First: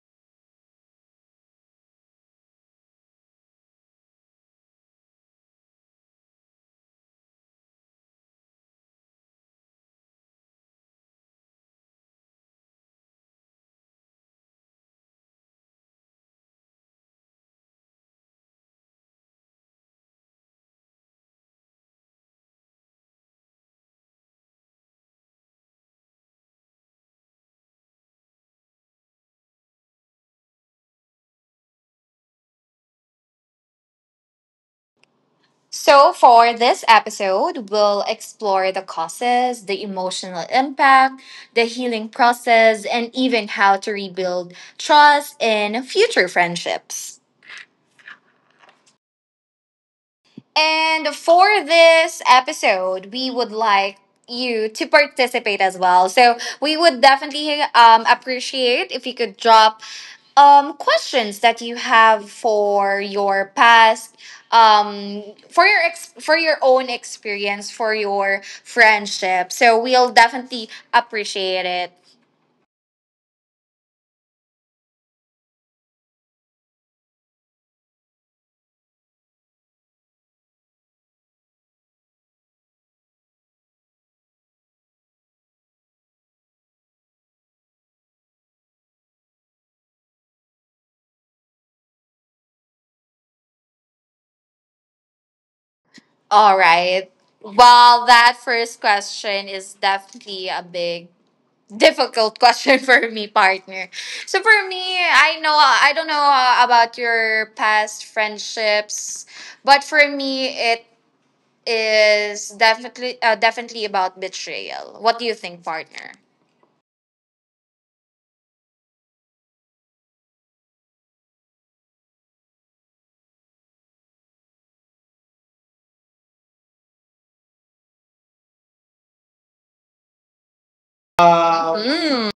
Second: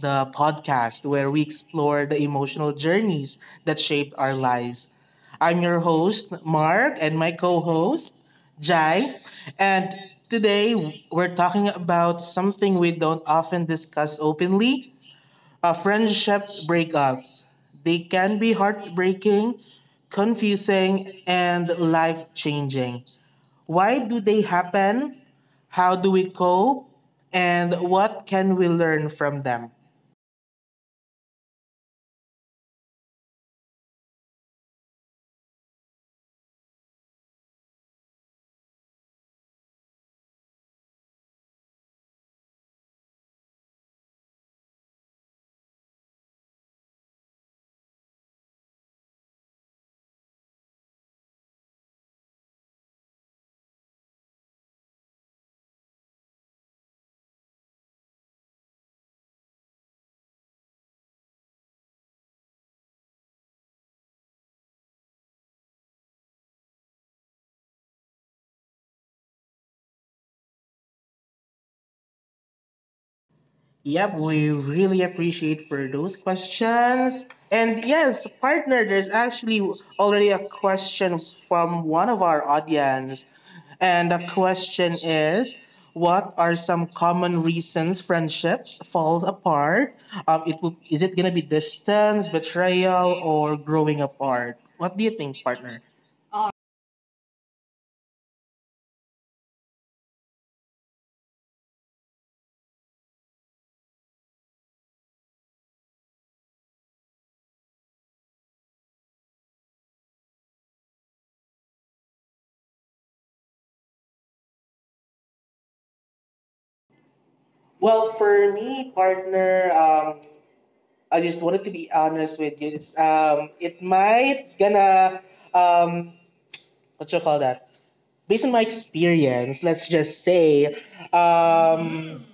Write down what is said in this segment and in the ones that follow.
the podcast where we explore the emotional journeys that shape our lives. I'm your host, Mark, and my co host, Jai. And today we're talking about something we don't often discuss openly, friendship breakups. They can be heartbreaking, confusing, and life changing. Why do they happen? How do we cope? And what can we learn from them? So, for this episode, we'll explore the causes, the emotional impact, the healing process, and even how to rebuild trust in future friendships. And for this episode, we would like you to participate as well. So we would definitely appreciate if you could drop questions that you have for your past, um, for your own experience, for your friendship. So we'll definitely appreciate it. Yep, we really appreciate for those questions. And yes, partner, there's actually already a question from one of our audience. And the question is, what are some common reasons friendships fall apart? Is it going to be distance, betrayal, or growing apart? What do you think, partner? All right. Well, that first question is definitely a big difficult question for me, partner. So for me, I don't know about your past friendships, but for me, it is definitely definitely about betrayal. What do you think, partner? Well, for me, partner, I just wanted to be honest with you. It's it might gonna um, what you call that? Based on my experience, let's just say, um, Mm,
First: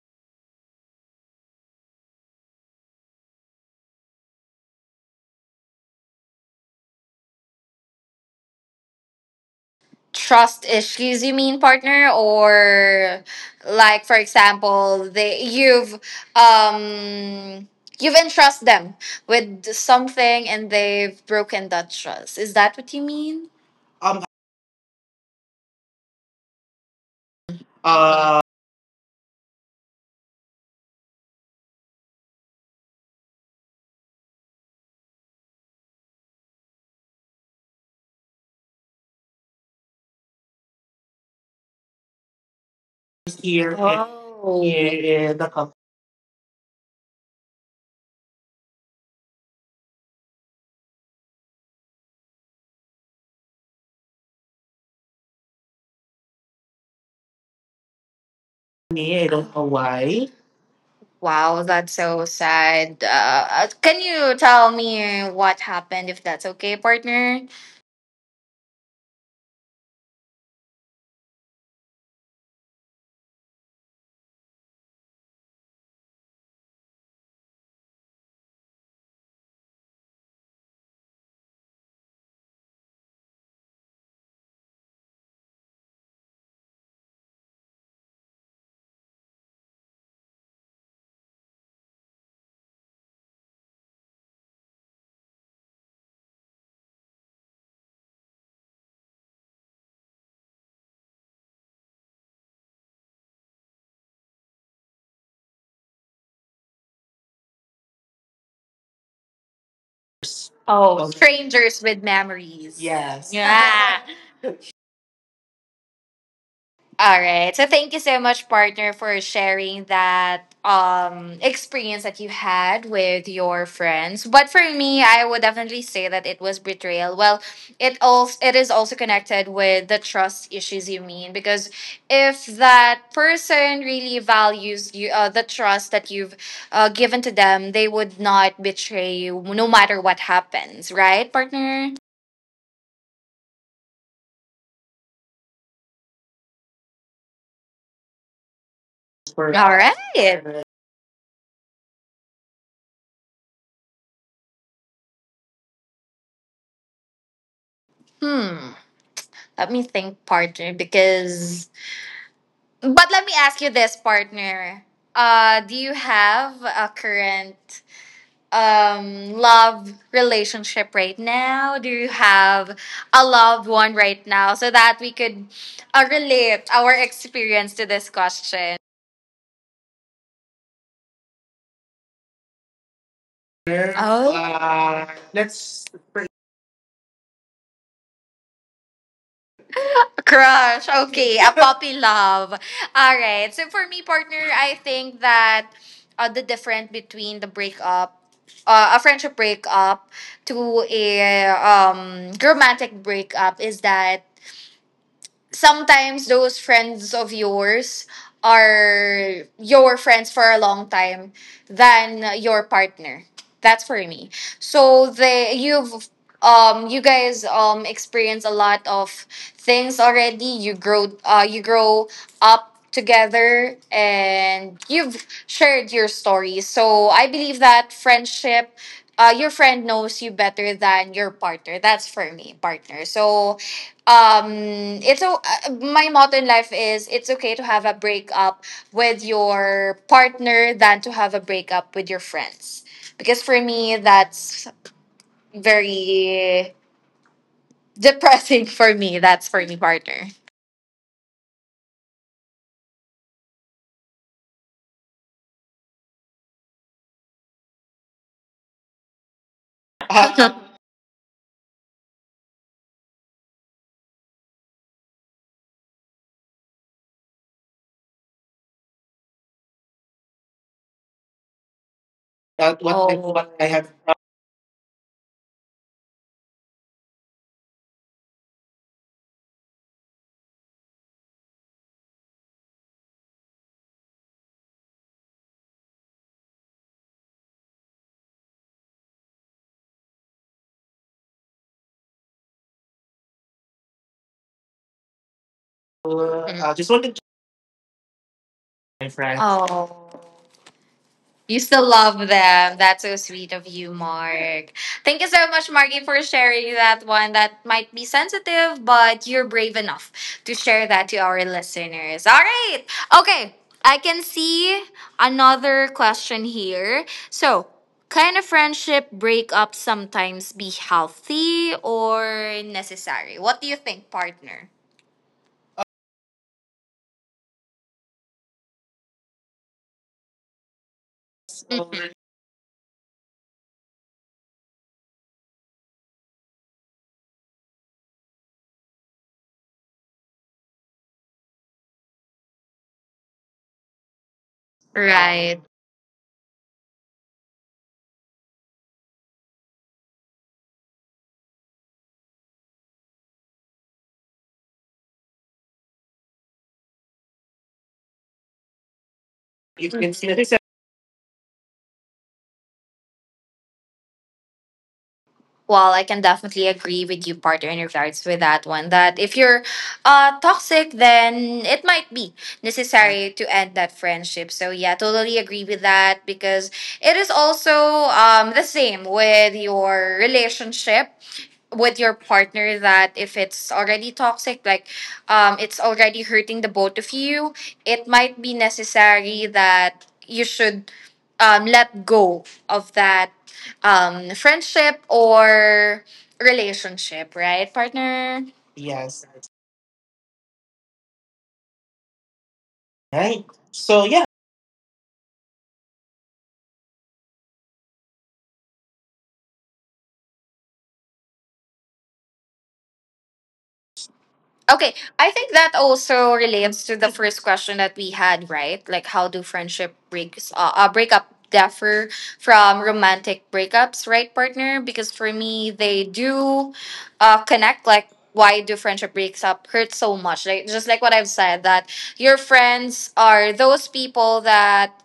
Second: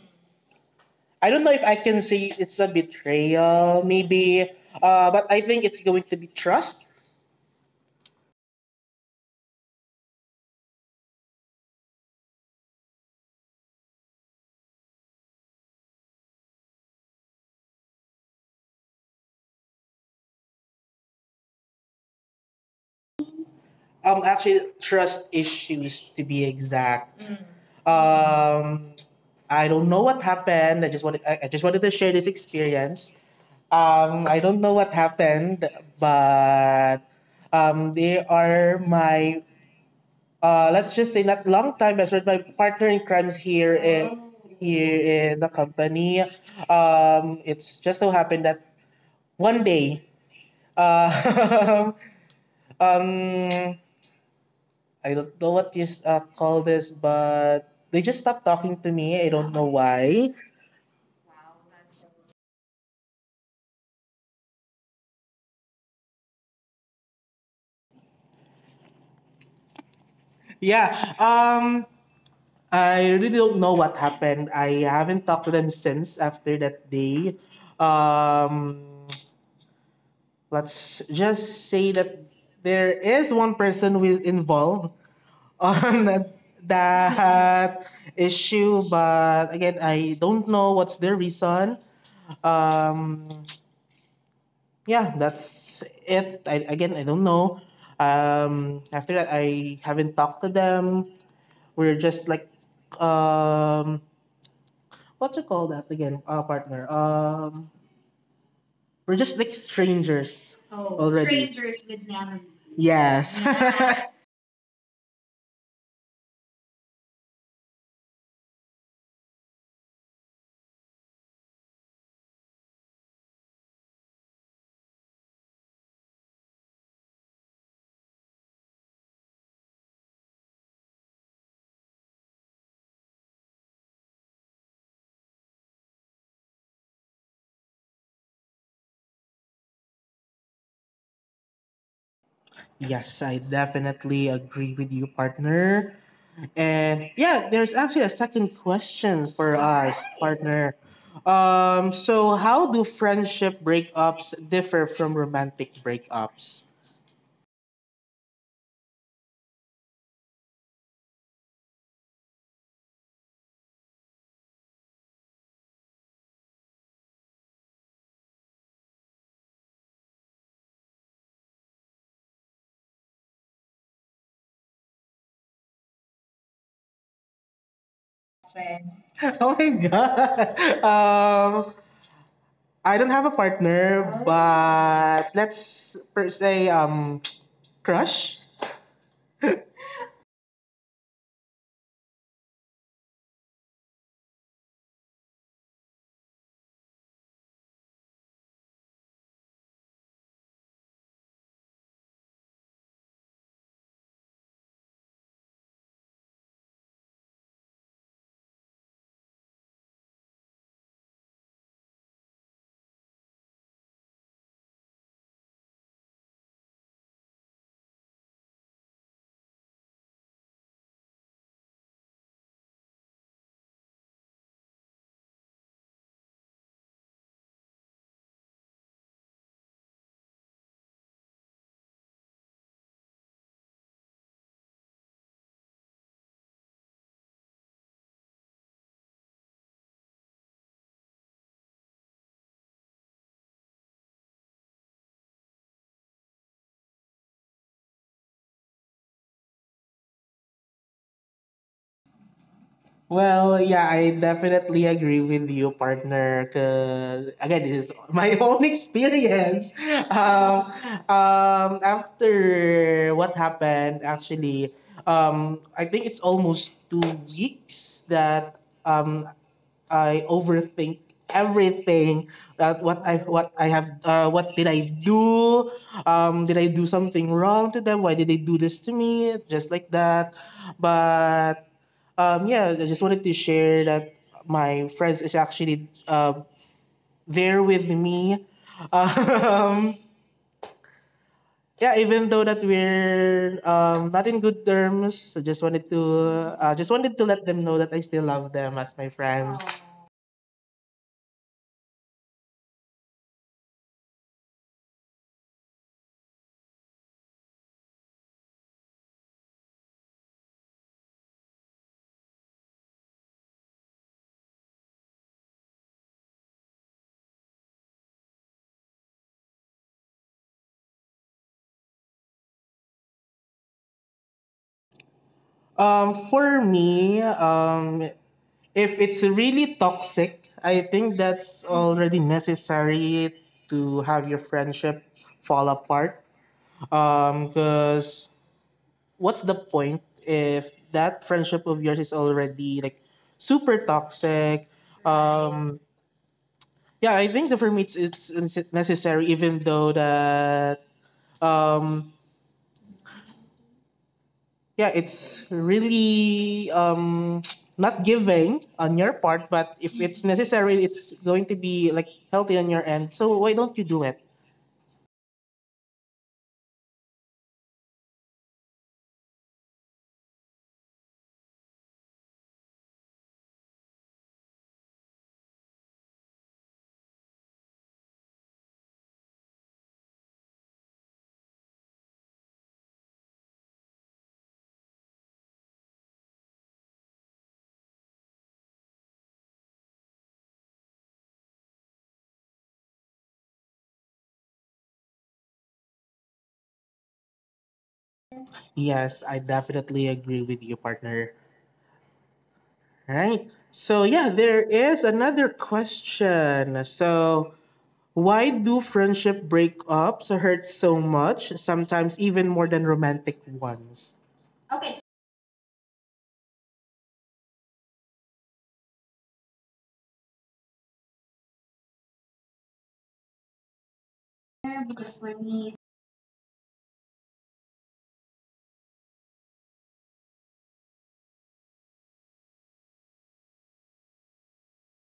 I don't know if I can say it's a betrayal, maybe, but I think it's going to be trust. Trust issues you mean, partner? Or like for example, they, um you've entrust them with something and they've broken that trust. Is that what you mean? Um, Actually, trust issues to be exact. uh, Um, I don't know what happened. I just wanted to share this experience. I don't know what happened, but they are my, let's just say, not long time best friend, my partner in crimes here. here in Oh. Yeah, the the company. It's just so happened that one day, uh, um, I don't know what you call this, but they just stopped talking to company. I me. I don't don't know know why. why. Wow, that's so sad. Can you tell me what happened, if that's okay, partner? Yeah. Um, I really don't know what happened. I haven't talked to them since after that day. Um, let's just say that there is one person who is involved on that issue, but again, I don't know what's their reason. Um, yeah, that's it. Again, I don't know. After that, I haven't talked to them. We're just like, um what you call that again, partner? We're just like strangers. Oh. Oh, Already, strangers strangers with would never. memories. Yes. Yes. Yeah. Yeah. All right. So thank you so much, partner, for sharing that experience that you had with your friends. But for me, I would definitely say that it was betrayal. Well, it is also connected with the trust issues you mean, because if that person really values you, the trust that you've given to them, they would not betray you no matter what happens, right, partner? Yes, I definitely agree with you, partner. And yeah, there's actually a second question All for, right. Partner. So how do friendship breakups differ from romantic breakups? Hmm. Let me think, partner, because But let me ask you this, partner. Do you have a current, love relationship right now? Do you have a loved one right now so that we could relate our experience to this question? Oh my god. Um, I don't have a partner, Oh. But Let's let's per se, crush. Crush. Okay. A puppy love. All right. So for me, partner, I think that the difference between a friendship breakup to a, romantic breakup is that sometimes those friends of yours are your friends for a long time than your partner. That's for me. So they you've you guys experience a lot of things already. You grow up together and you've shared your stories. So I believe that, friendship your friend knows you better than your partner. That's for me, partner. So um it's o- my motto in life is, it's okay to have a breakup with your partner than to have a breakup with your friends, because for me that's very depressing. For me, that's for me, partner. Well, yeah, I definitely agree with you, partner. Cause again, this is my own experience. Uh, Um, After what happened, actually, I think it's almost 2 weeks that, um, I overthink everything. that that what, what I oh, what what I I have, have uh, what did I do? Did I do something wrong to them? Why did they do this to me? Just like that, but, yeah, I just wanted to share that my friends is actually, there with me. Um, yeah, even though that we're, not in good terms, I just wanted to, Mm. Just wanted to, let them know that I still love them as my my friends. friends. Oh, you still love them. That's so sweet of you, Mark. Thank you so much, Marky, for sharing that one. That might be sensitive, but you're brave enough to share that to our listeners. All right. Okay. I can see another question here. So, can a friendship breakup sometimes be healthy or necessary? What do you think, partner? For me, if it's really toxic, I think that's Mhm. already necessary to have your friendship fall apart. Because what's the point if that friendship of yours is already like super toxic. Right. Right. um yeah, I think that for me, it's necessary, even though that, um yeah, it's really, not giving on your part, but if it's necessary, it's going to be like healthy on your end, so why don't you do it? Well, I can definitely agree with you, partner, in regards with that one. That if you're toxic, then it might be necessary to end that friendship. So yeah, totally agree with that, because it is also the same with your relationship with your partner, that if it's already toxic, like it's already hurting the both of you, it might be necessary that you should let go of that, friendship or relationship, right, partner? Yes. Yes, I definitely agree with you, partner. Right. Right. So So yeah, yeah, there is another question. So, why do friendship breakups hurt so much, sometimes even more than romantic ones? okay, Okay, I think that also relates to the first question that we had, right? Like, how do friendship breaks breakup differ from romantic breakups, right, partner? Because because for for me, me, they do connect. Like, why do friendship breaks up hurt so much? Like, just like what I've said, that your friends are those people that,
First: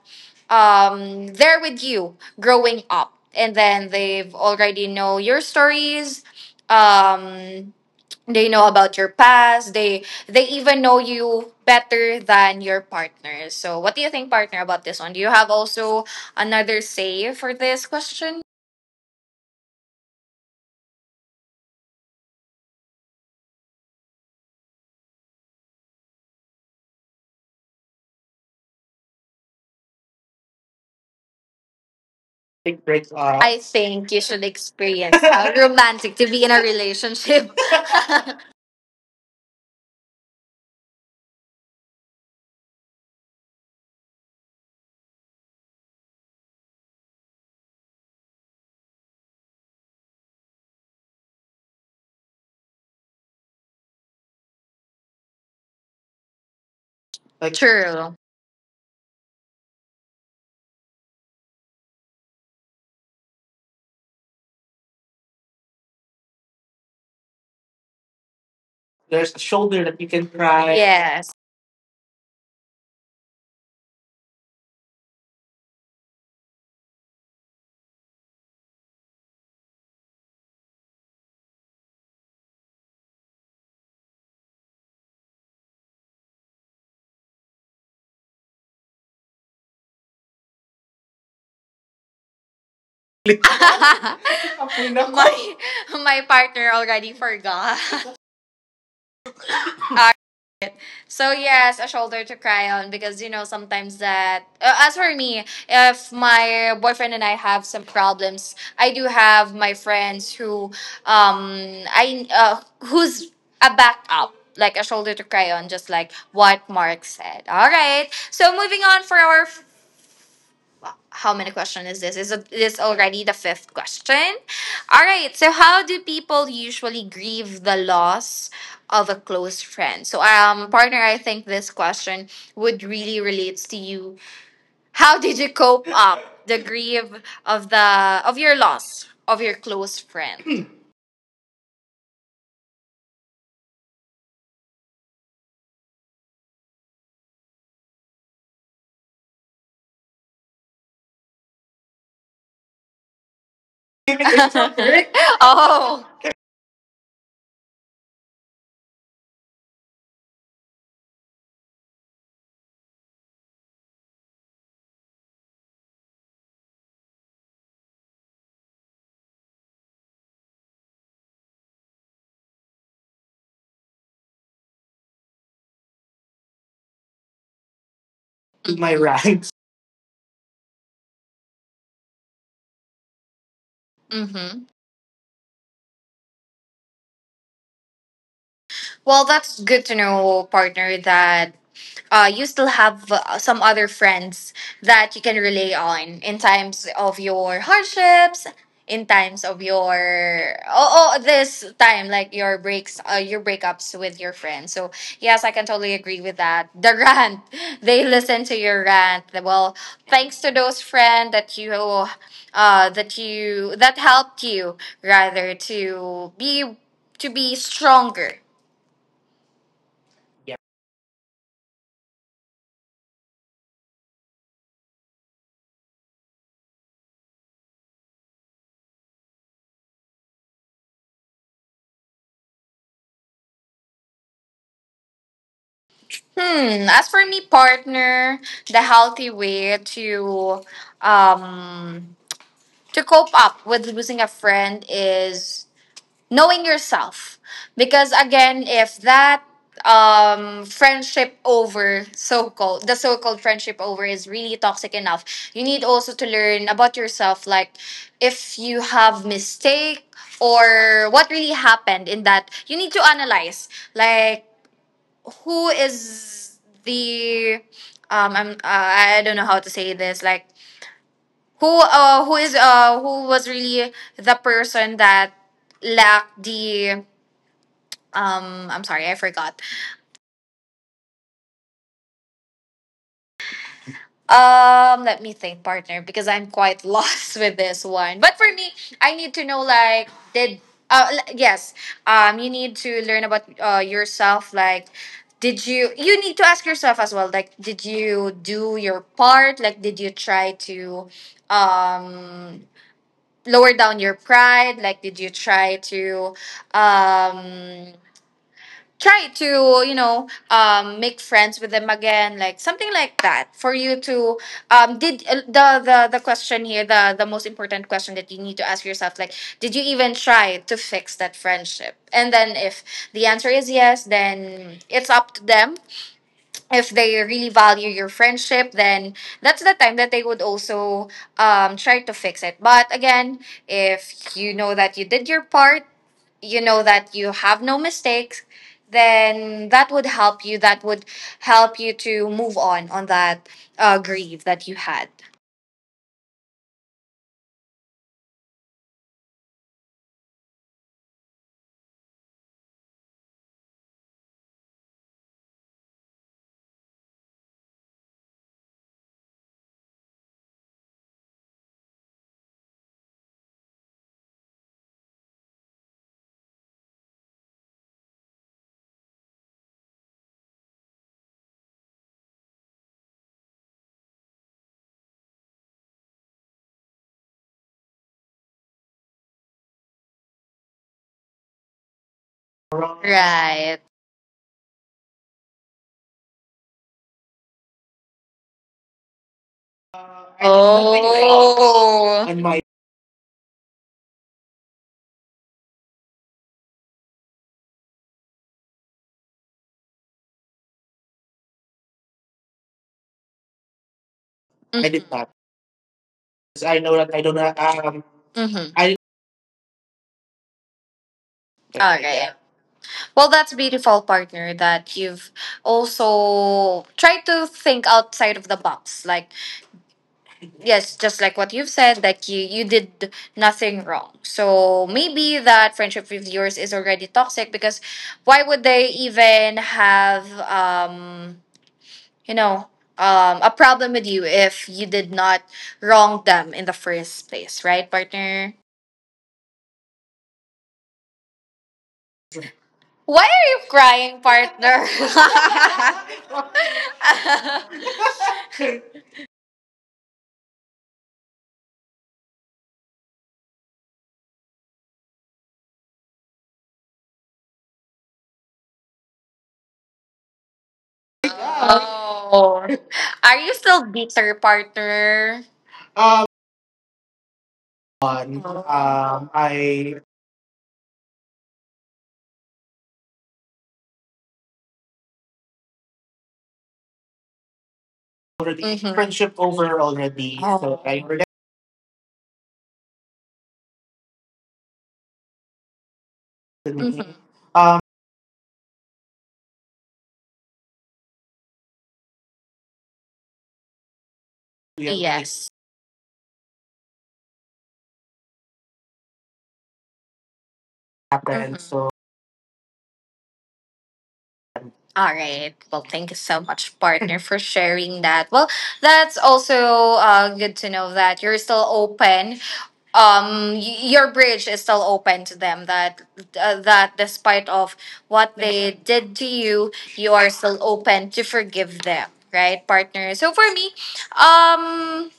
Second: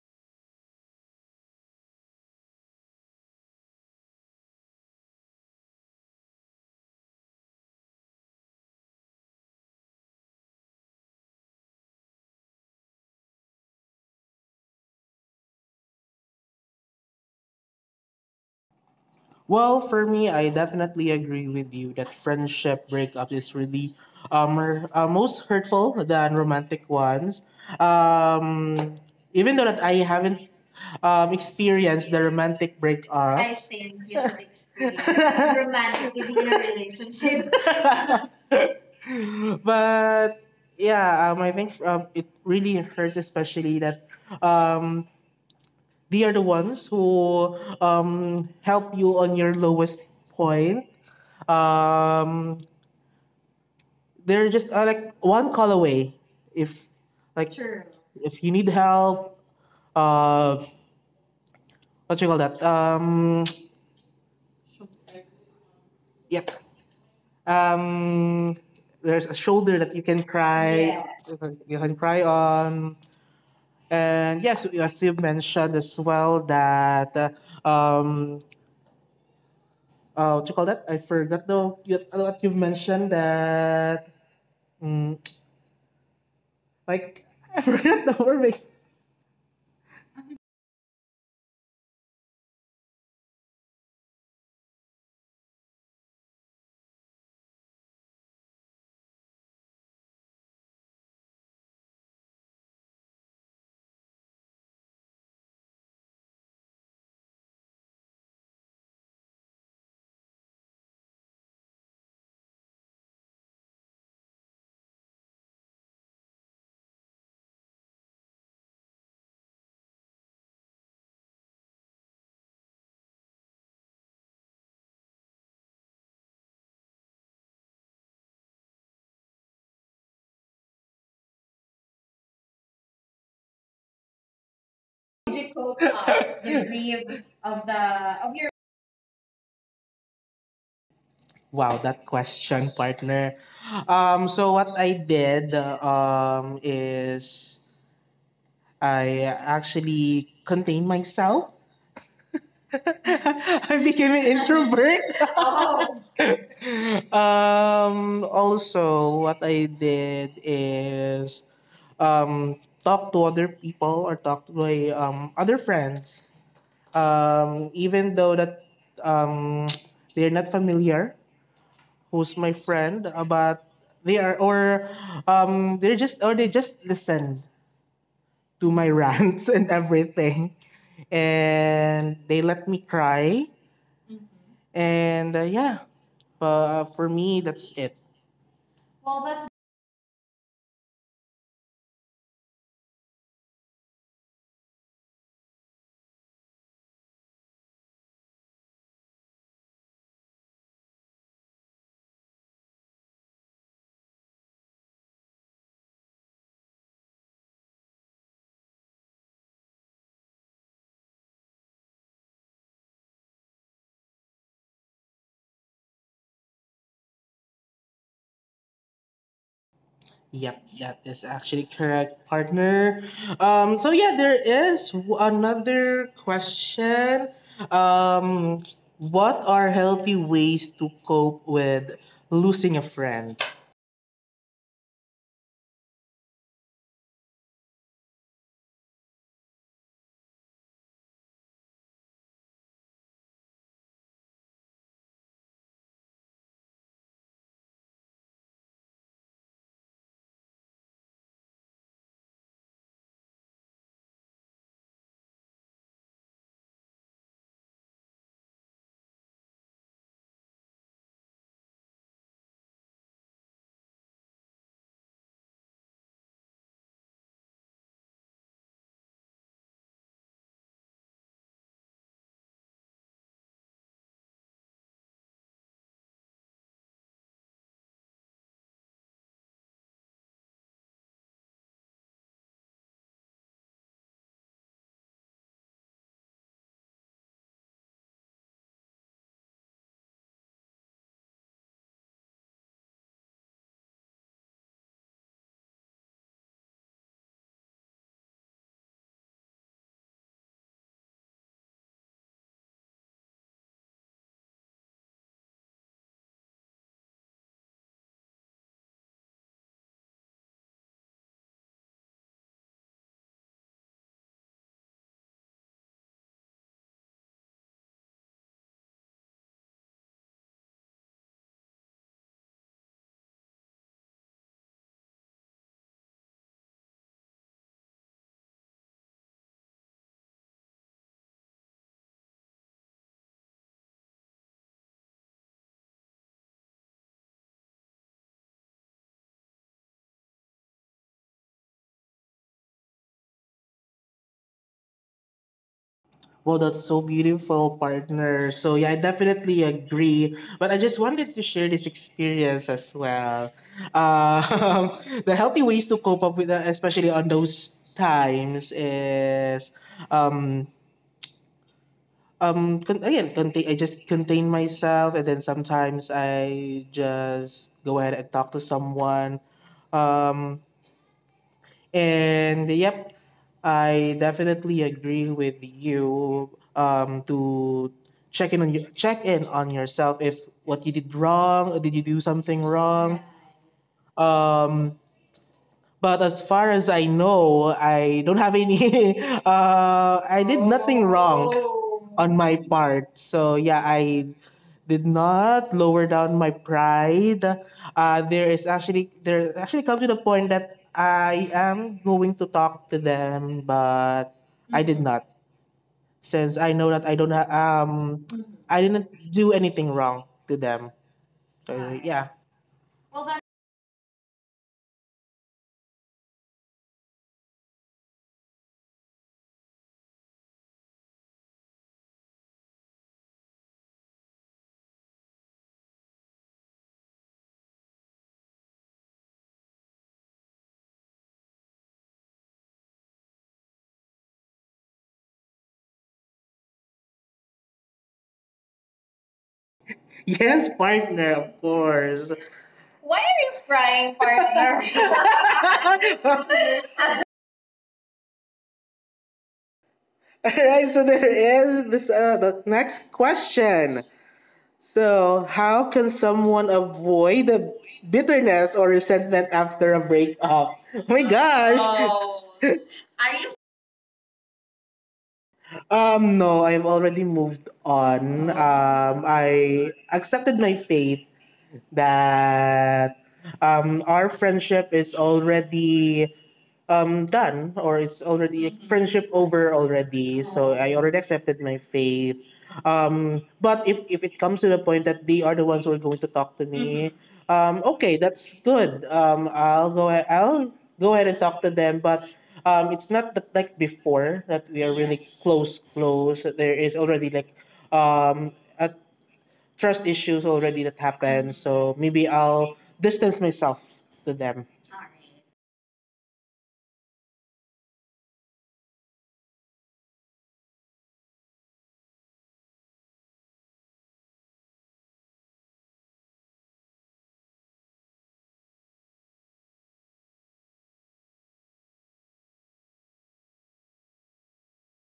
they're with you growing up, and then they've already know your stories, um they know about your past, they even know you better than your partner. So what do you think, partner, about this one? Do you have also another say for this question? well, for me, I definitely agree with you that friendship breakup is really, most hurtful than romantic ones. Um, Even though that I haven't, experienced the romantic Big break breakup, up. I I think you should usually experience experience how romantic to be in a relationship. relationship. But yeah, I think, it really hurts, especially that, um, they are the ones who, help you on your lowest point. Um, they're just, like one call away. If, like, true, True. if you need help, uh, what you call that? Yep. Um, There's a there's a shoulder shoulder that that you you can can cry. cry. Yes. Yes. You can cry on. And yes, as you mentioned as well that, um what you call that? I forgot though. What you've mentioned that, mm, like, I forgot the word. my my partner already forgot. So yes, a shoulder to cry on, because you know sometimes that, as for me, if my boyfriend and I have some problems, I do have my friends who, I who's a backup, like a shoulder to cry on, just like what Mark said. All right. So moving on for our, how many question is this? Is this already the fifth question? All right. So how do people usually grieve the loss of a close friend? So partner, I think this question would really relates to you. How did you cope up the grief Degree of, of of the the, of of your your. loss of your close friend? Wow, that question, partner. So what I did, is I actually contained myself. I became an introvert. Oh. Also, what I did is, um talk to other people or talk to my, other friends, even though that, um they're not familiar who's my friend, but they are or they just listened to My my ranks. rants and everything, and they let me cry, Mm-hmm. and, yeah. But, for me, that's it. Well, that's good to know, partner, that you still have some other friends that you can rely on in times of your hardships, in times of your oh, oh this time, like your breakups with your friends. So yes, I can totally agree with that. The rant, they listen to your rant. Well, thanks to those friends that you that you that helped you, rather to be stronger. Yep, that is actually correct, partner. So yeah, there is, another question. Um, what are healthy ways to cope with losing a friend? Hmm. As for me, partner, the healthy way to, um to cope up with losing a friend is knowing yourself. Because again, if that, friendship over, so called the so called friendship over, is really toxic enough, you need also to learn about yourself. Like, if you have mistake, or what really happened in that, you need to analyze. Like, who is the I'm, I don't know how to say this. Like, who was really the person that lacked the, I'm sorry, I forgot. Let me think, partner, because I'm quite lost with this one. But for me, I need to know, like uh l- yes, you need to learn about yourself. Like, did you you need to ask yourself as well, like, did you do your part? Like, did you try to, um lower down your pride? Like, did you try to, um try to, you know, make friends with them again, like something like that for you to, did the most important question that you need to ask yourself, like, did you even try to fix that friendship? And then, if the answer is yes, then it's up to them. If they really value your friendship, then that's the time that they would also, try to fix it. But again, if you know that you did your part, you know that you have no mistakes, then that would help you, that would help you to move on that, grief that you had. Well, that's so beautiful, partner. So yeah, I definitely agree. But I just wanted to share this experience as well. Um, the healthy ways to cope up with that, especially on those times, is, um contain, I just contain myself, and then sometimes I just go ahead and talk to someone. Um, and yep, I definitely agree with you. To check in on yourself, if what you did wrong, or did you do something wrong? Right. Um, but as far as I know, I don't have any. I did nothing wrong Oh. And on my, my part. So yeah, I did not lower down my pride. There actually come to the point that I am going to talk to them, but I I did, did, Mhm, mhm, that. not, since 'Cause I I know know that that I I do don't, not, mhm, Mhm. I I. didn't do anything wrong to them. So Okay. yeah. Well, that's beautiful, partner, that you've also tried to think outside of the box. Like, yes, just like what you've said, like, you did nothing wrong. So maybe that friendship with yours is already toxic, because why would they even have, you know, a problem with you if you did not wrong them in the first place, right, partner? Yes, partner, of course. Why Why are are you you crying, crying, partner? partner? All right, so there is, this the next question. So, how can someone avoid the bitterness or resentment after a breakup? Yeah. My gosh. Oh, Oh. are you? Are you still bitter, partner? Um, No, I've already moved on. Oh. on. I I accepted my fate that, our friendship is already, done, or it's already. already Hmm. Friendship friendship over over already. already, Oh. So so I. I Oh. Relaxed already accepted my fate. But if it comes to the point that they are the ones who are going to talk to with me. Hmm. me. Mm-hmm. Um, Okay, that's good. I'll go ahead and talk to them, but, it's not that like before that we we have. are really, Yes. yes, close there is already like, um a trust issues already that Happened. Hmm. happens. So. So maybe I'll distance myself to them. All right. Well, thank you so much, partner, for sharing that. Well, that's also good to know that you're still open, your bridge is still open to them, that that despite of what they did to you, you are still open to forgive them, right, partner? So for me, um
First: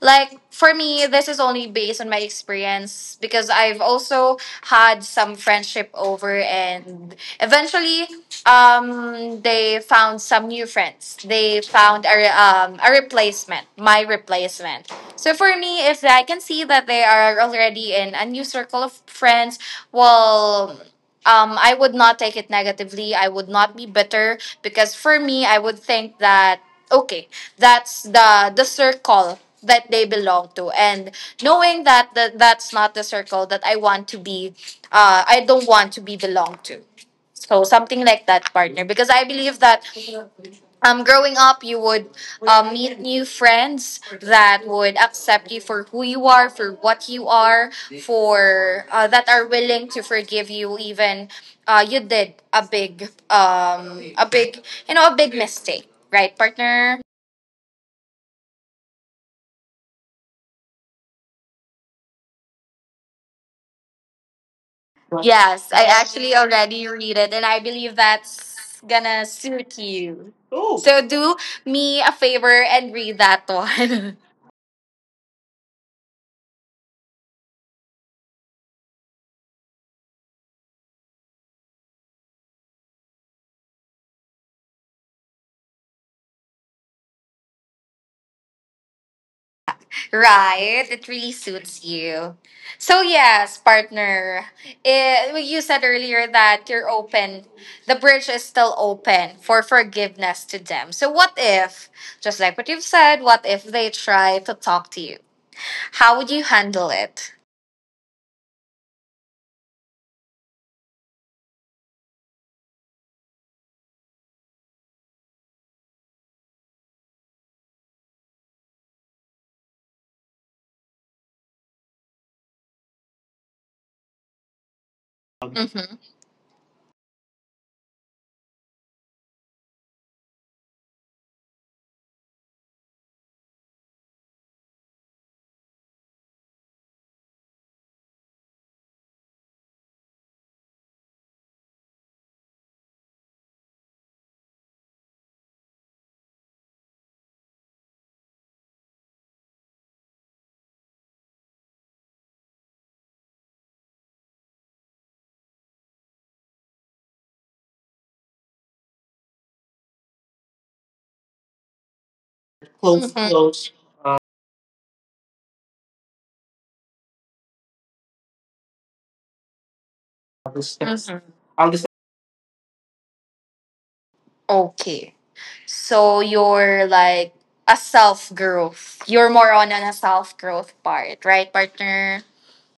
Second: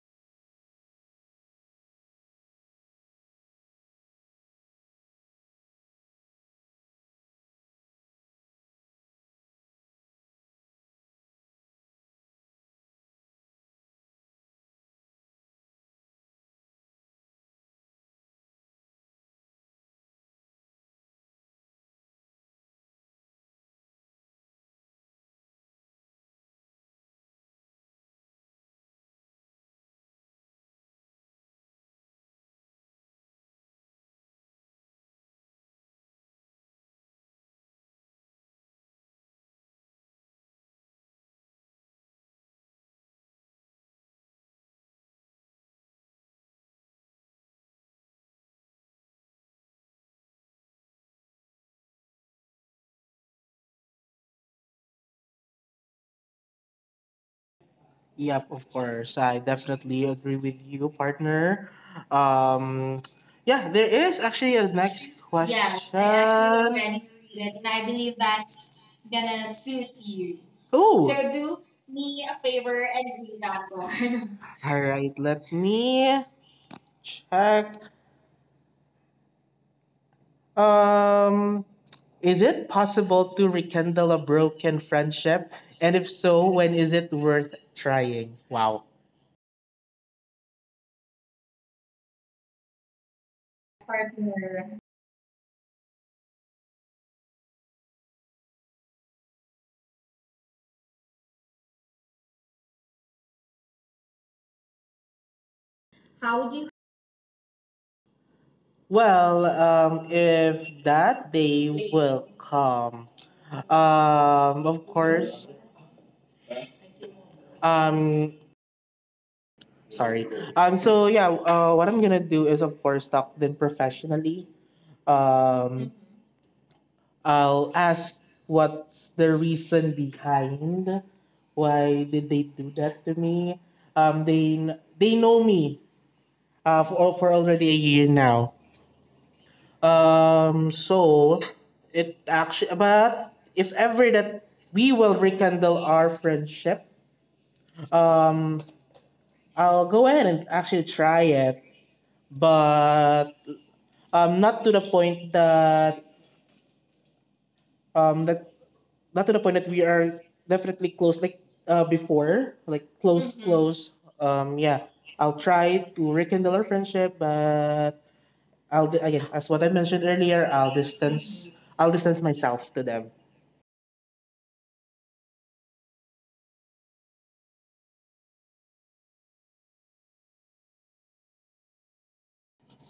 like for me, this is only based on my experience, because I've also had some friendship over, and eventually they found some new friends. They found a a replacement, my replacement. So for me, if I can see that they are already in a new circle of friends, well, I would not take it negatively. I would not be bitter because for me, I would think that okay, that's the circle that they belong to and knowing that, that's not the circle that I want to be I don't want to be belong to, so something like that, partner, because I believe that growing up, you would meet new friends that would accept you for who you are, for what you are, for that are willing to forgive you even you did a big a big a big mistake, right, partner? Yep, of course. I definitely agree with you, partner. Um, yeah, there is actually a next, yes, Yes, I question. I actually actually already ready, read it, and I and I believe believe that that's gonna to suit suit you. you. Ooh. Oh, So do me a favor and read certainly that that one. one. All right. Let me check. Um, is it possible to rekindle a broken friendship? And if so, when is it worth trying? Wow. Right, it really suits you. So yes, Partner. partner, it, well, you said earlier that you're open. The bridge is still open for forgiveness to them. So what if, just like what you've said, what if they try to talk to you? How would you handle it? Well, if that day will come, of course, um, sorry. So yeah, what I'm gonna do is, of course, talk then professionally. Um, Mm-hmm. I'll ask what's the reason behind why did they do that to me. Um, they they know me, for already a year now. Um, so but if ever that we will rekindle our friendship, um, I'll go ahead and actually try it, but, not to the point that, that not to the point that we are definitely close, like, before, like Close, close, mhm, mhm, close. close. Yeah, I'll try to rekindle our friendship, but I'll, again, as what I mentioned earlier, All I'll the stuff. Mhm. distance, All I'll the stuff. distance myself to them. Okay. So you're like a self growth. You're more on a self growth part, right, partner?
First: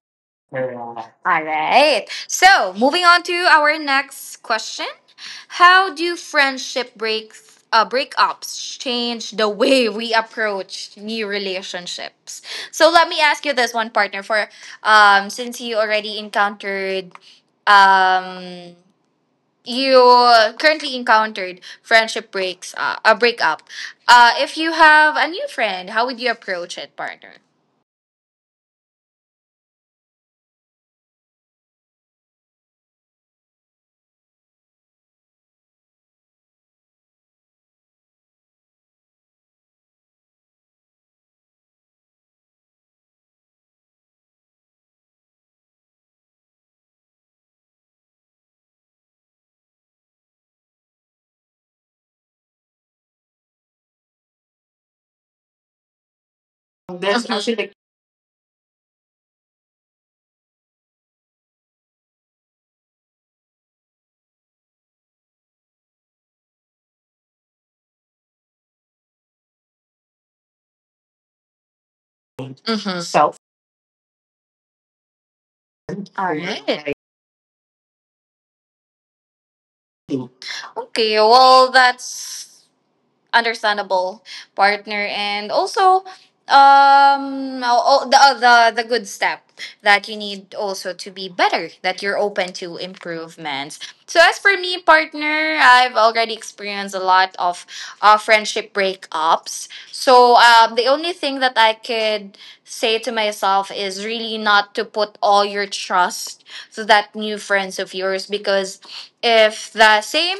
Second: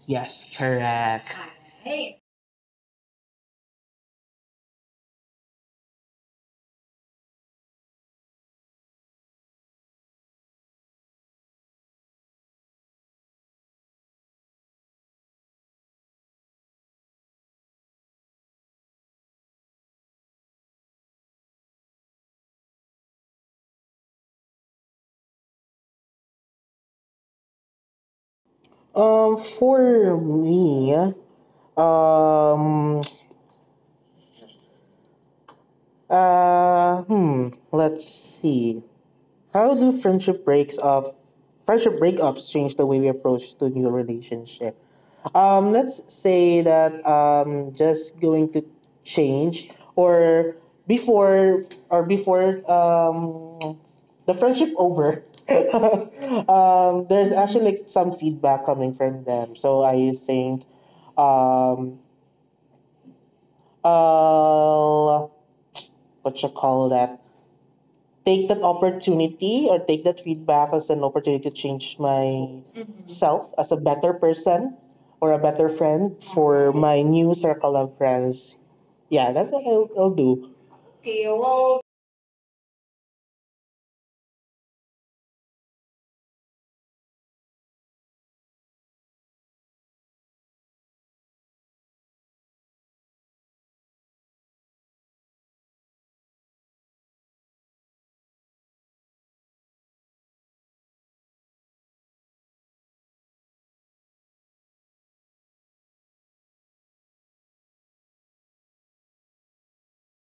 Yes, Yeah. correct. All right. Hey. So moving on to our next question. How do friendship breaks breakups change the way we approach new relationships? So let me ask you this one, partner. For since you already encountered um you currently encountered friendship breaks a breakup, if you have a new friend, how would you approach it, partner? For me, um, let's see. How do friendship breaks up friendship breakups change the way we approach to new relationship? Let's say that, just going to change or before or before the friendship over. There's There's mhm actually actually like some feedback coming from them. So I think, um, uh, what you call that? Take that opportunity, or take that feedback as an opportunity to change mhm self. myself as a better person, or a better friend All for right. my new circle of friends. Yeah, that's what I'll do. Okay, well, Well, that's understandable, partner, and also all, the, the good step that you need also to be better, that you're open to improvements. So as for me, partner, I've already experienced a lot of friendship breakups, so the only thing that I could say to myself is really not to put all your trust to that new friends of yours, because if the same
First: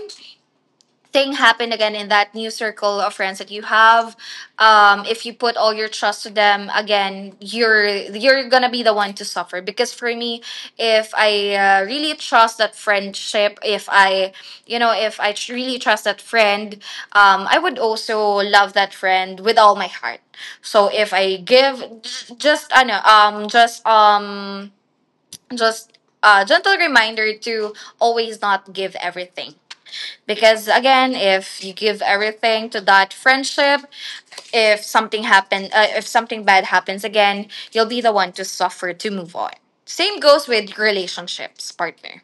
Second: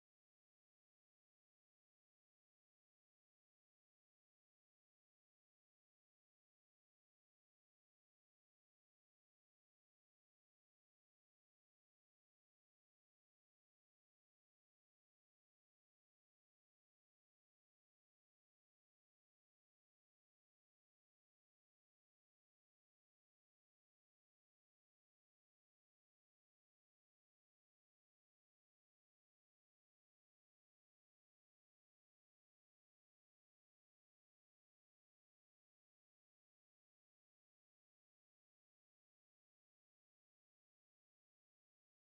thing happen again in that new circle of friends that you have, if you put all your trust to them again, you're gonna be the one to suffer, because for me, if I really trust that friendship, if I if I really trust that friend, I would also love that friend with all my heart. So if I give, just I know just a gentle reminder to always not give everything, because again, if you give everything to that friendship, if something happen, if something bad happens again, you'll be the one to suffer to move on. Same goes with relationships, partner.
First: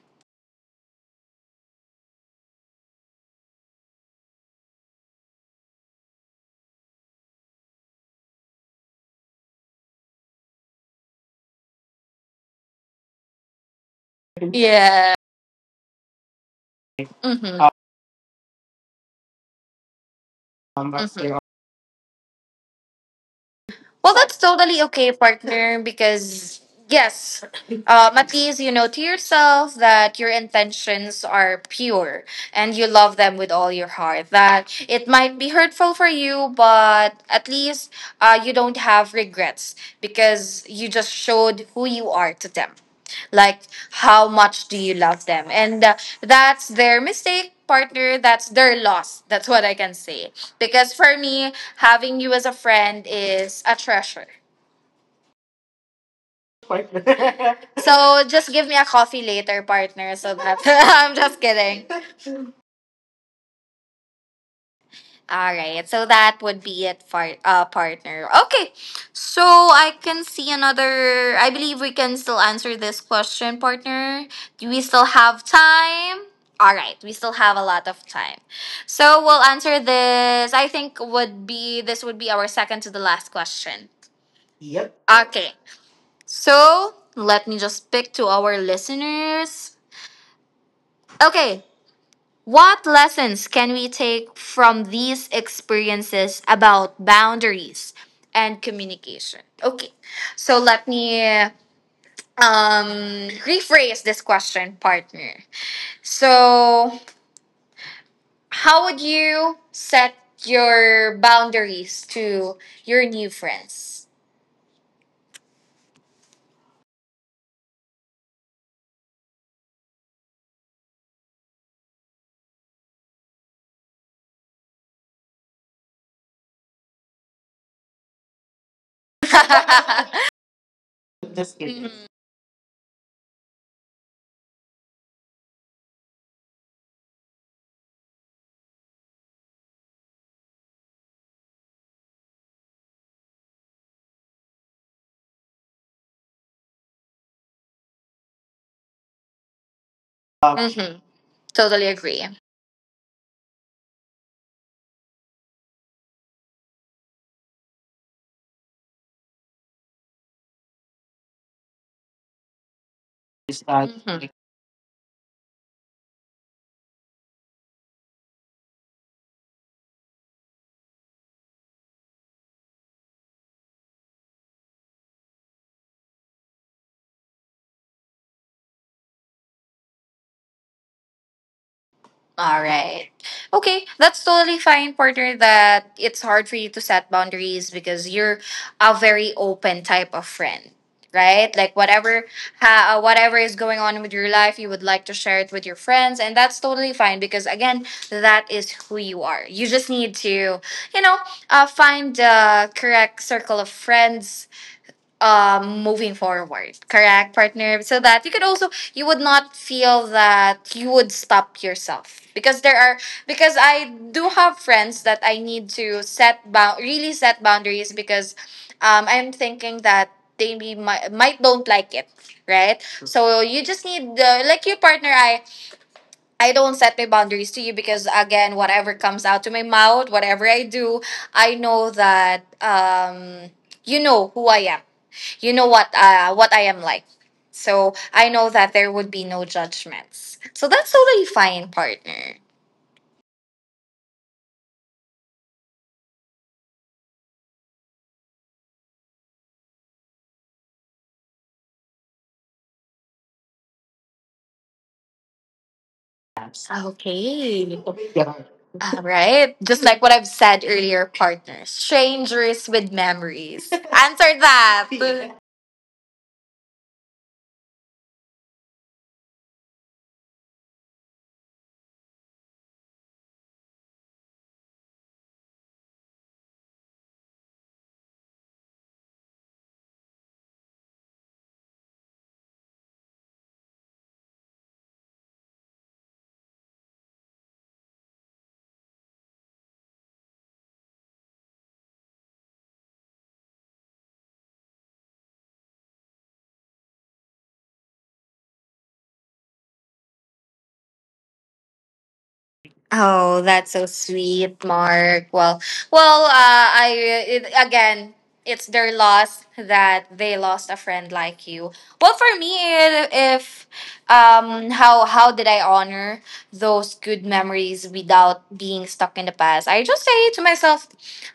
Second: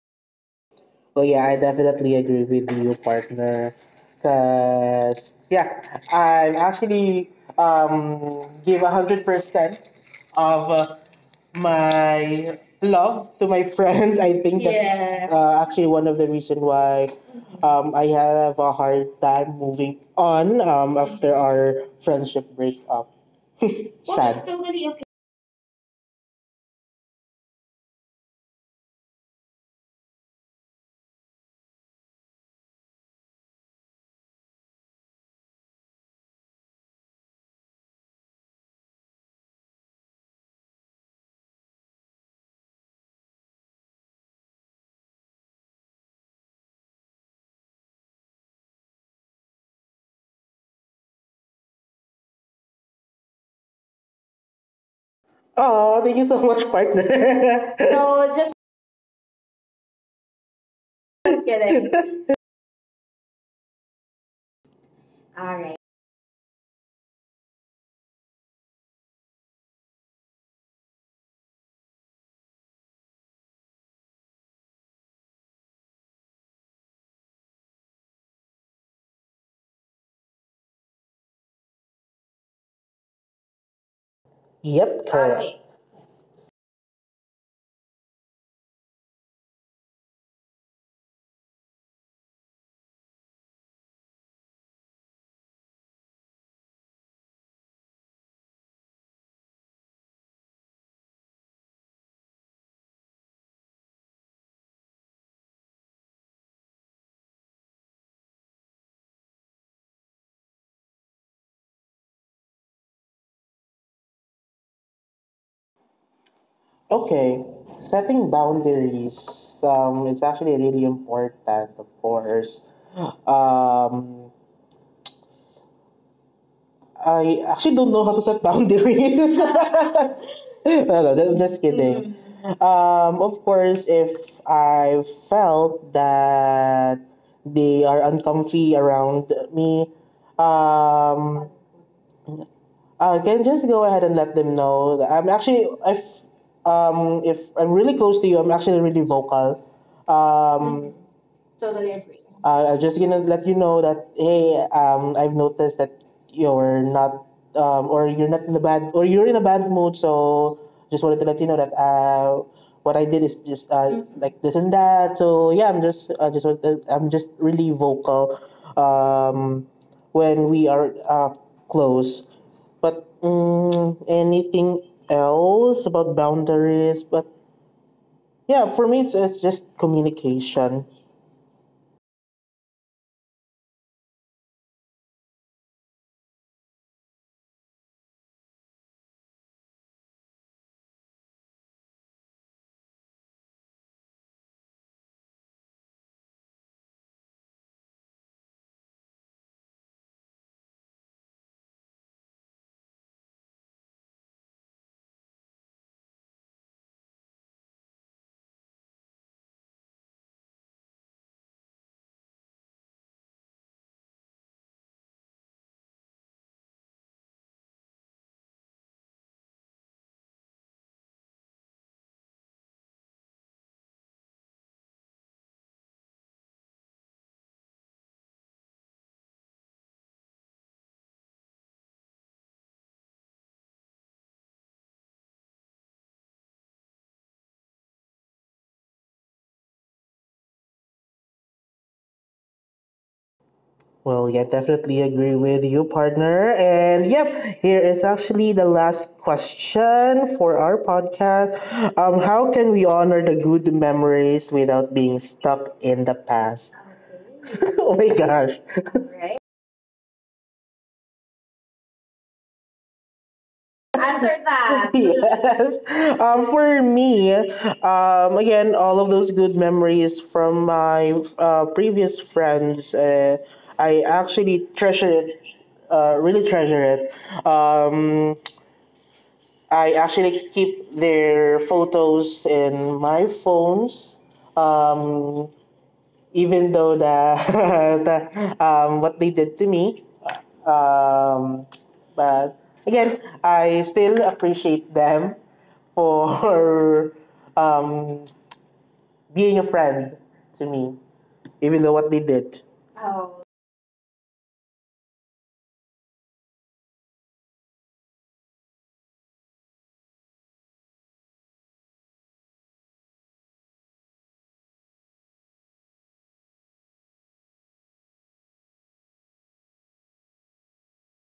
yeah, I definitely agree with you, partner. Cause yeah, I'm actually, give 100% of, my love to my friends. I think, yeah, Yeah. that's, yeah, actually one of the reason why, Mm-hmm. I have a hard time moving on, That's Mhm. after our friendship breakup. Well, What that's was, sad, the— totally okay, partner, because yes, at least you know to yourself that your intentions are pure and you love them with all your heart. That it might be hurtful for you, but at least you don't have regrets because you just showed who you are to them, like how much do you love them, and that's their mistake, partner, that's their loss, that's what I can say, because for me, having you as a friend is a treasure. Oh, thank you so much, partner. So So just just give me a coffee later, partner, so that I'm just kidding. kidding. All right, so that would be it for partner. Okay, so I can see another. I believe we can still answer this question, partner. Do we still have time? All right, we still have a lot of time. So we'll answer this. I think would be, this would be our second to the last question. Yep, correct. Yep. Okay. Okay, so let me just pick to our listeners. Okay, what lessons can we take from these experiences about boundaries and communication? Okay, so let me um, rephrase this question, partner. So, how would you set your boundaries to your new friends? Okay, setting boundaries, it's actually really important, of course. Um, I actually don't know how to set boundaries. No, no, I'm Just just kidding. Mhm. kidding. Mm. Of course, if I felt that they are uncomfy around me, um, I can just go ahead and let them know. That I'm actually if I'm really close to you, I'm actually really vocal. Um, Mhm. Totally agree. I'm just gonna let you know that hey, I've noticed that you're not, or you're not in a bad, or you're in a bad mood. So just wanted to let you know that what I did is Is just that- mhm. like this and that. So yeah, I'm just, I just, want to- I'm just really vocal, um, when we are close. But anything else about boundaries? But yeah, for me, it's just communication. All right. Okay, that's totally fine, Porter, that it's hard for you to set boundaries because you're a very open type of friend, right? Like whatever whatever is going on with your life, you would like to share it with your friends, and that's totally fine because again, that is who you are. You just need to, you know, find the correct circle of friends, moving forward, correct, partner, so that you could also, you would not feel that you would stop yourself because there are, because I do have friends that I need to set bound, really set boundaries, because I'm thinking that they might don't like it, right? So you just need, like your partner, I don't set my boundaries to you because again, whatever comes out to my mouth, whatever I do, I know that you know who I am. You know what I am like. So I know that there would be no judgments. So that's totally fine, partner. Well, yeah, definitely agree with you, partner. And yep, here is actually the last question for our podcast. How can we honor the good memories without being stuck in the past? Okay. oh my gosh. All Right, right. Just like what I've said earlier, partners, strangers with memories. Answer answer that. that. yes. For me, again, all of those good memories from my previous friends, I actually treasure it, really treasure it. I actually keep their photos in my phones. Um, Even though the what they did to me, um, but again, I still appreciate them for um, being a friend to me, even though what they did. Oh, Oh, that's so sweet, Mark. Well, well, again, it's their loss that they lost a friend like you. Well, for me, if how did I honor those good memories without being stuck in the past? I just say to myself,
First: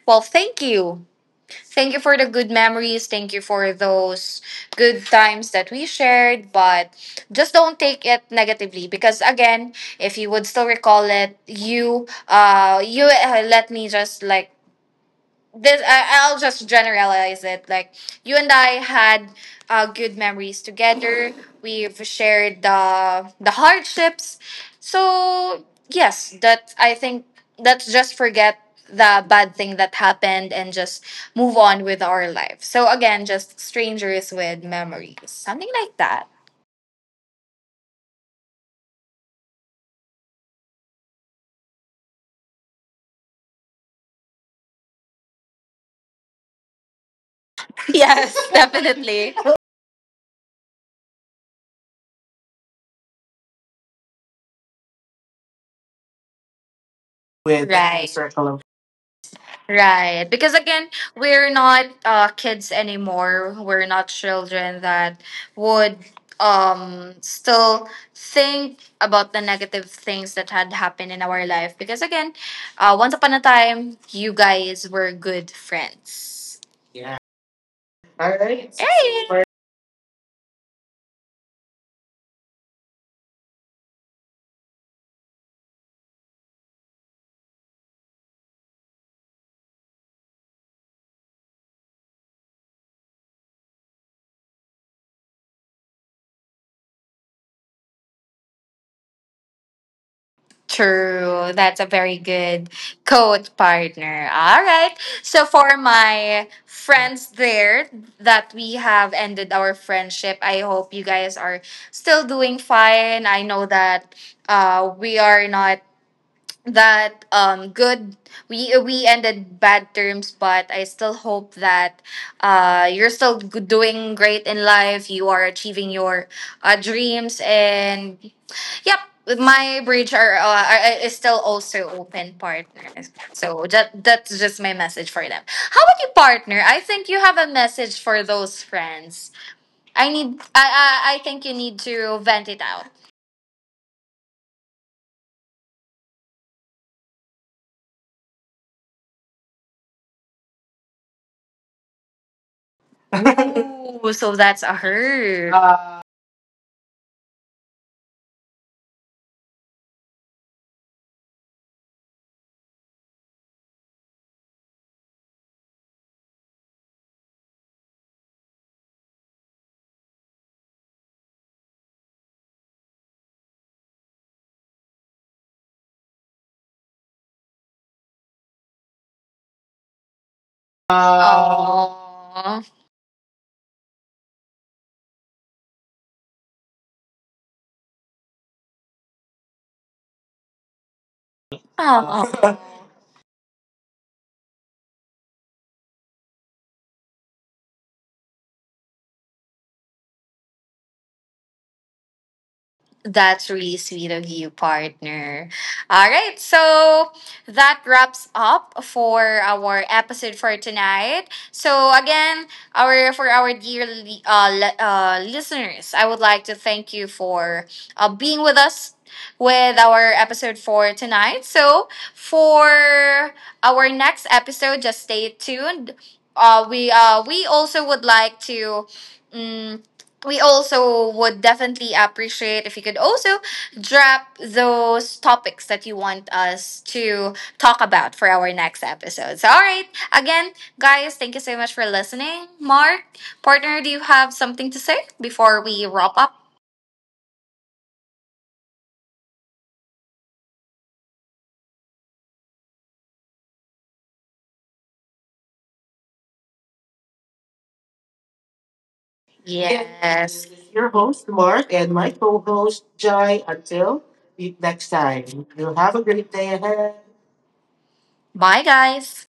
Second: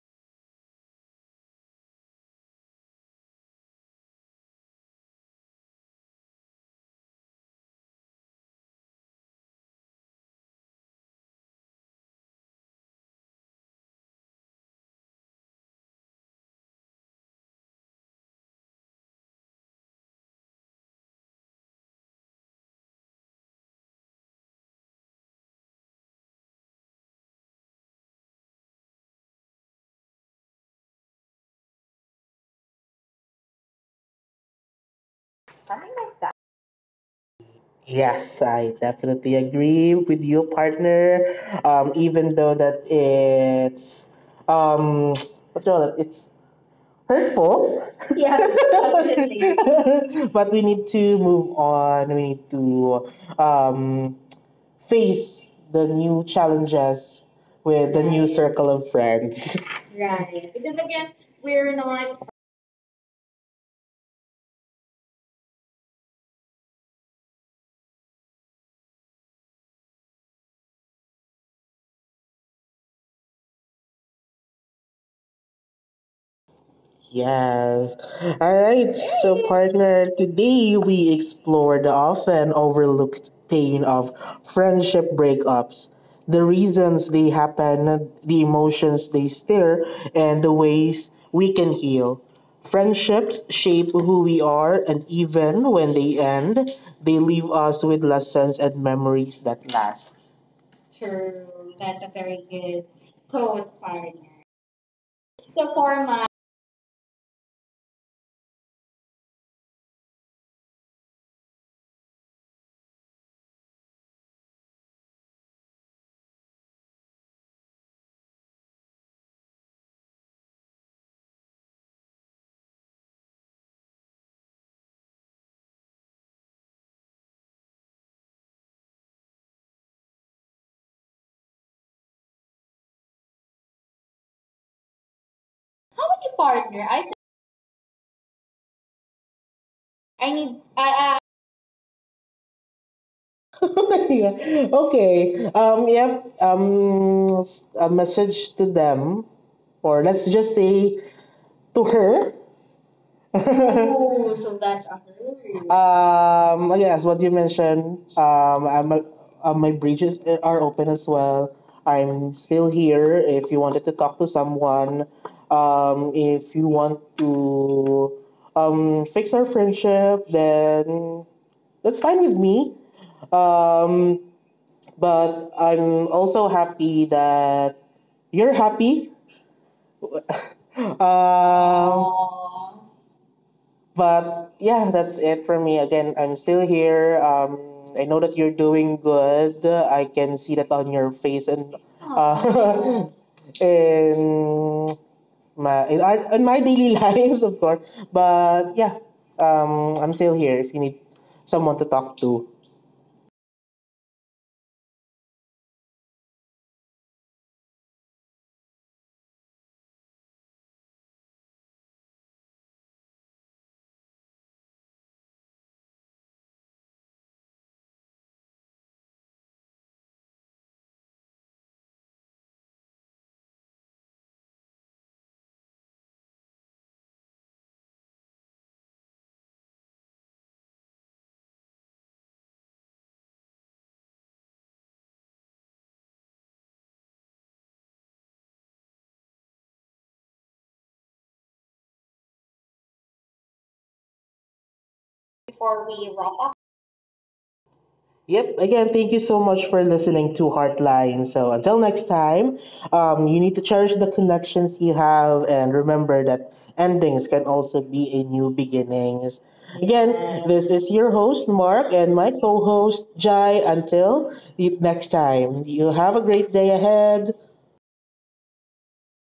well, thank you, thank you for the good memories. Thank you for those good times that we shared. But just don't take it negatively because again, if you would still recall it, you let me just like this, I'll just generalize it, like you and I had good memories together, we've shared the hardships, so yes, that I think, let's just forget the bad thing that happened and just move on with our life. So again, just strangers with memories, something like that. yes, I definitely agree with you, partner. Even though that it's um, what's all that? It's hurtful. Yes, Yes, definitely. definitely. but we need to move on. We need to um, face the new challenges With the with the right new circle circle. of friends. Right. Because again, we're not kids anymore. We're not children that would still think about the negative things that had happened in our life. Because again, once upon a time, you guys were good friends. Yeah. Yes. All All right. right. So, Hey. partner, today we explore the often overlooked pain of friendship breakups, the reasons they happen, the emotions they stir, and the ways we can heal. Friendships shape who we are, and even when they end, they leave us with lessons and memories that last. True. True. That's a That's a very very good good quote, quote, partner. partner. All right. So, So for for mine, my friends there that we have ended our friendship, I hope you guys are still doing fine. I know that we are not that good, we ended bad terms, but I still hope that you're still doing great in life, you are achieving your dreams, and yep, my bridge are is still also open, partner, so that that's just my message for them. How about you, partner? I think you have a message for those friends. I I need, need I I think you need to vent it out. yeah. Okay. Yep. A message to them, or let's just say to her. Ooh, Oh, so so that's a that's a hurt. her. Yes, what you mentioned. My bridges are open as well. I'm still here. If you wanted to talk to someone, if you want to fix our friendship, then that's fine with me. Um, but I'm also happy that you're happy. 啊，啊哦 Aww. But yeah, that's it for me. Again, I'm still here. I know that you're doing good. I can see that on your face and 哦。aww. in in my daily lives, of course. But yeah, I'm still here if you need someone to talk to. That's really sweet of you, partner. All right, so that wraps up for our episode for tonight. So again, our, for our dear listeners, I would like to thank you for being with us with our episode for tonight. So for our next episode, just stay tuned. We also would like to. mm we also would definitely appreciate if you could also drop those topics that you want us to talk about for our next episode. So, all right, again, guys, thank you so much for listening. Mark, partner, do you have something to say before Before we we wrap up? wrap yep. Again, thank you so much for listening to Heartline. So until next time, you need to cherish the connections you have and remember that endings can also be a new beginnings. Again, Yes. this is Your your host, host, Mark, Mark, and and my my co co host, host, Jai. Jai. Until Until next next time, time, you you have a have a great great day day ahead. ahead. Bye, guys.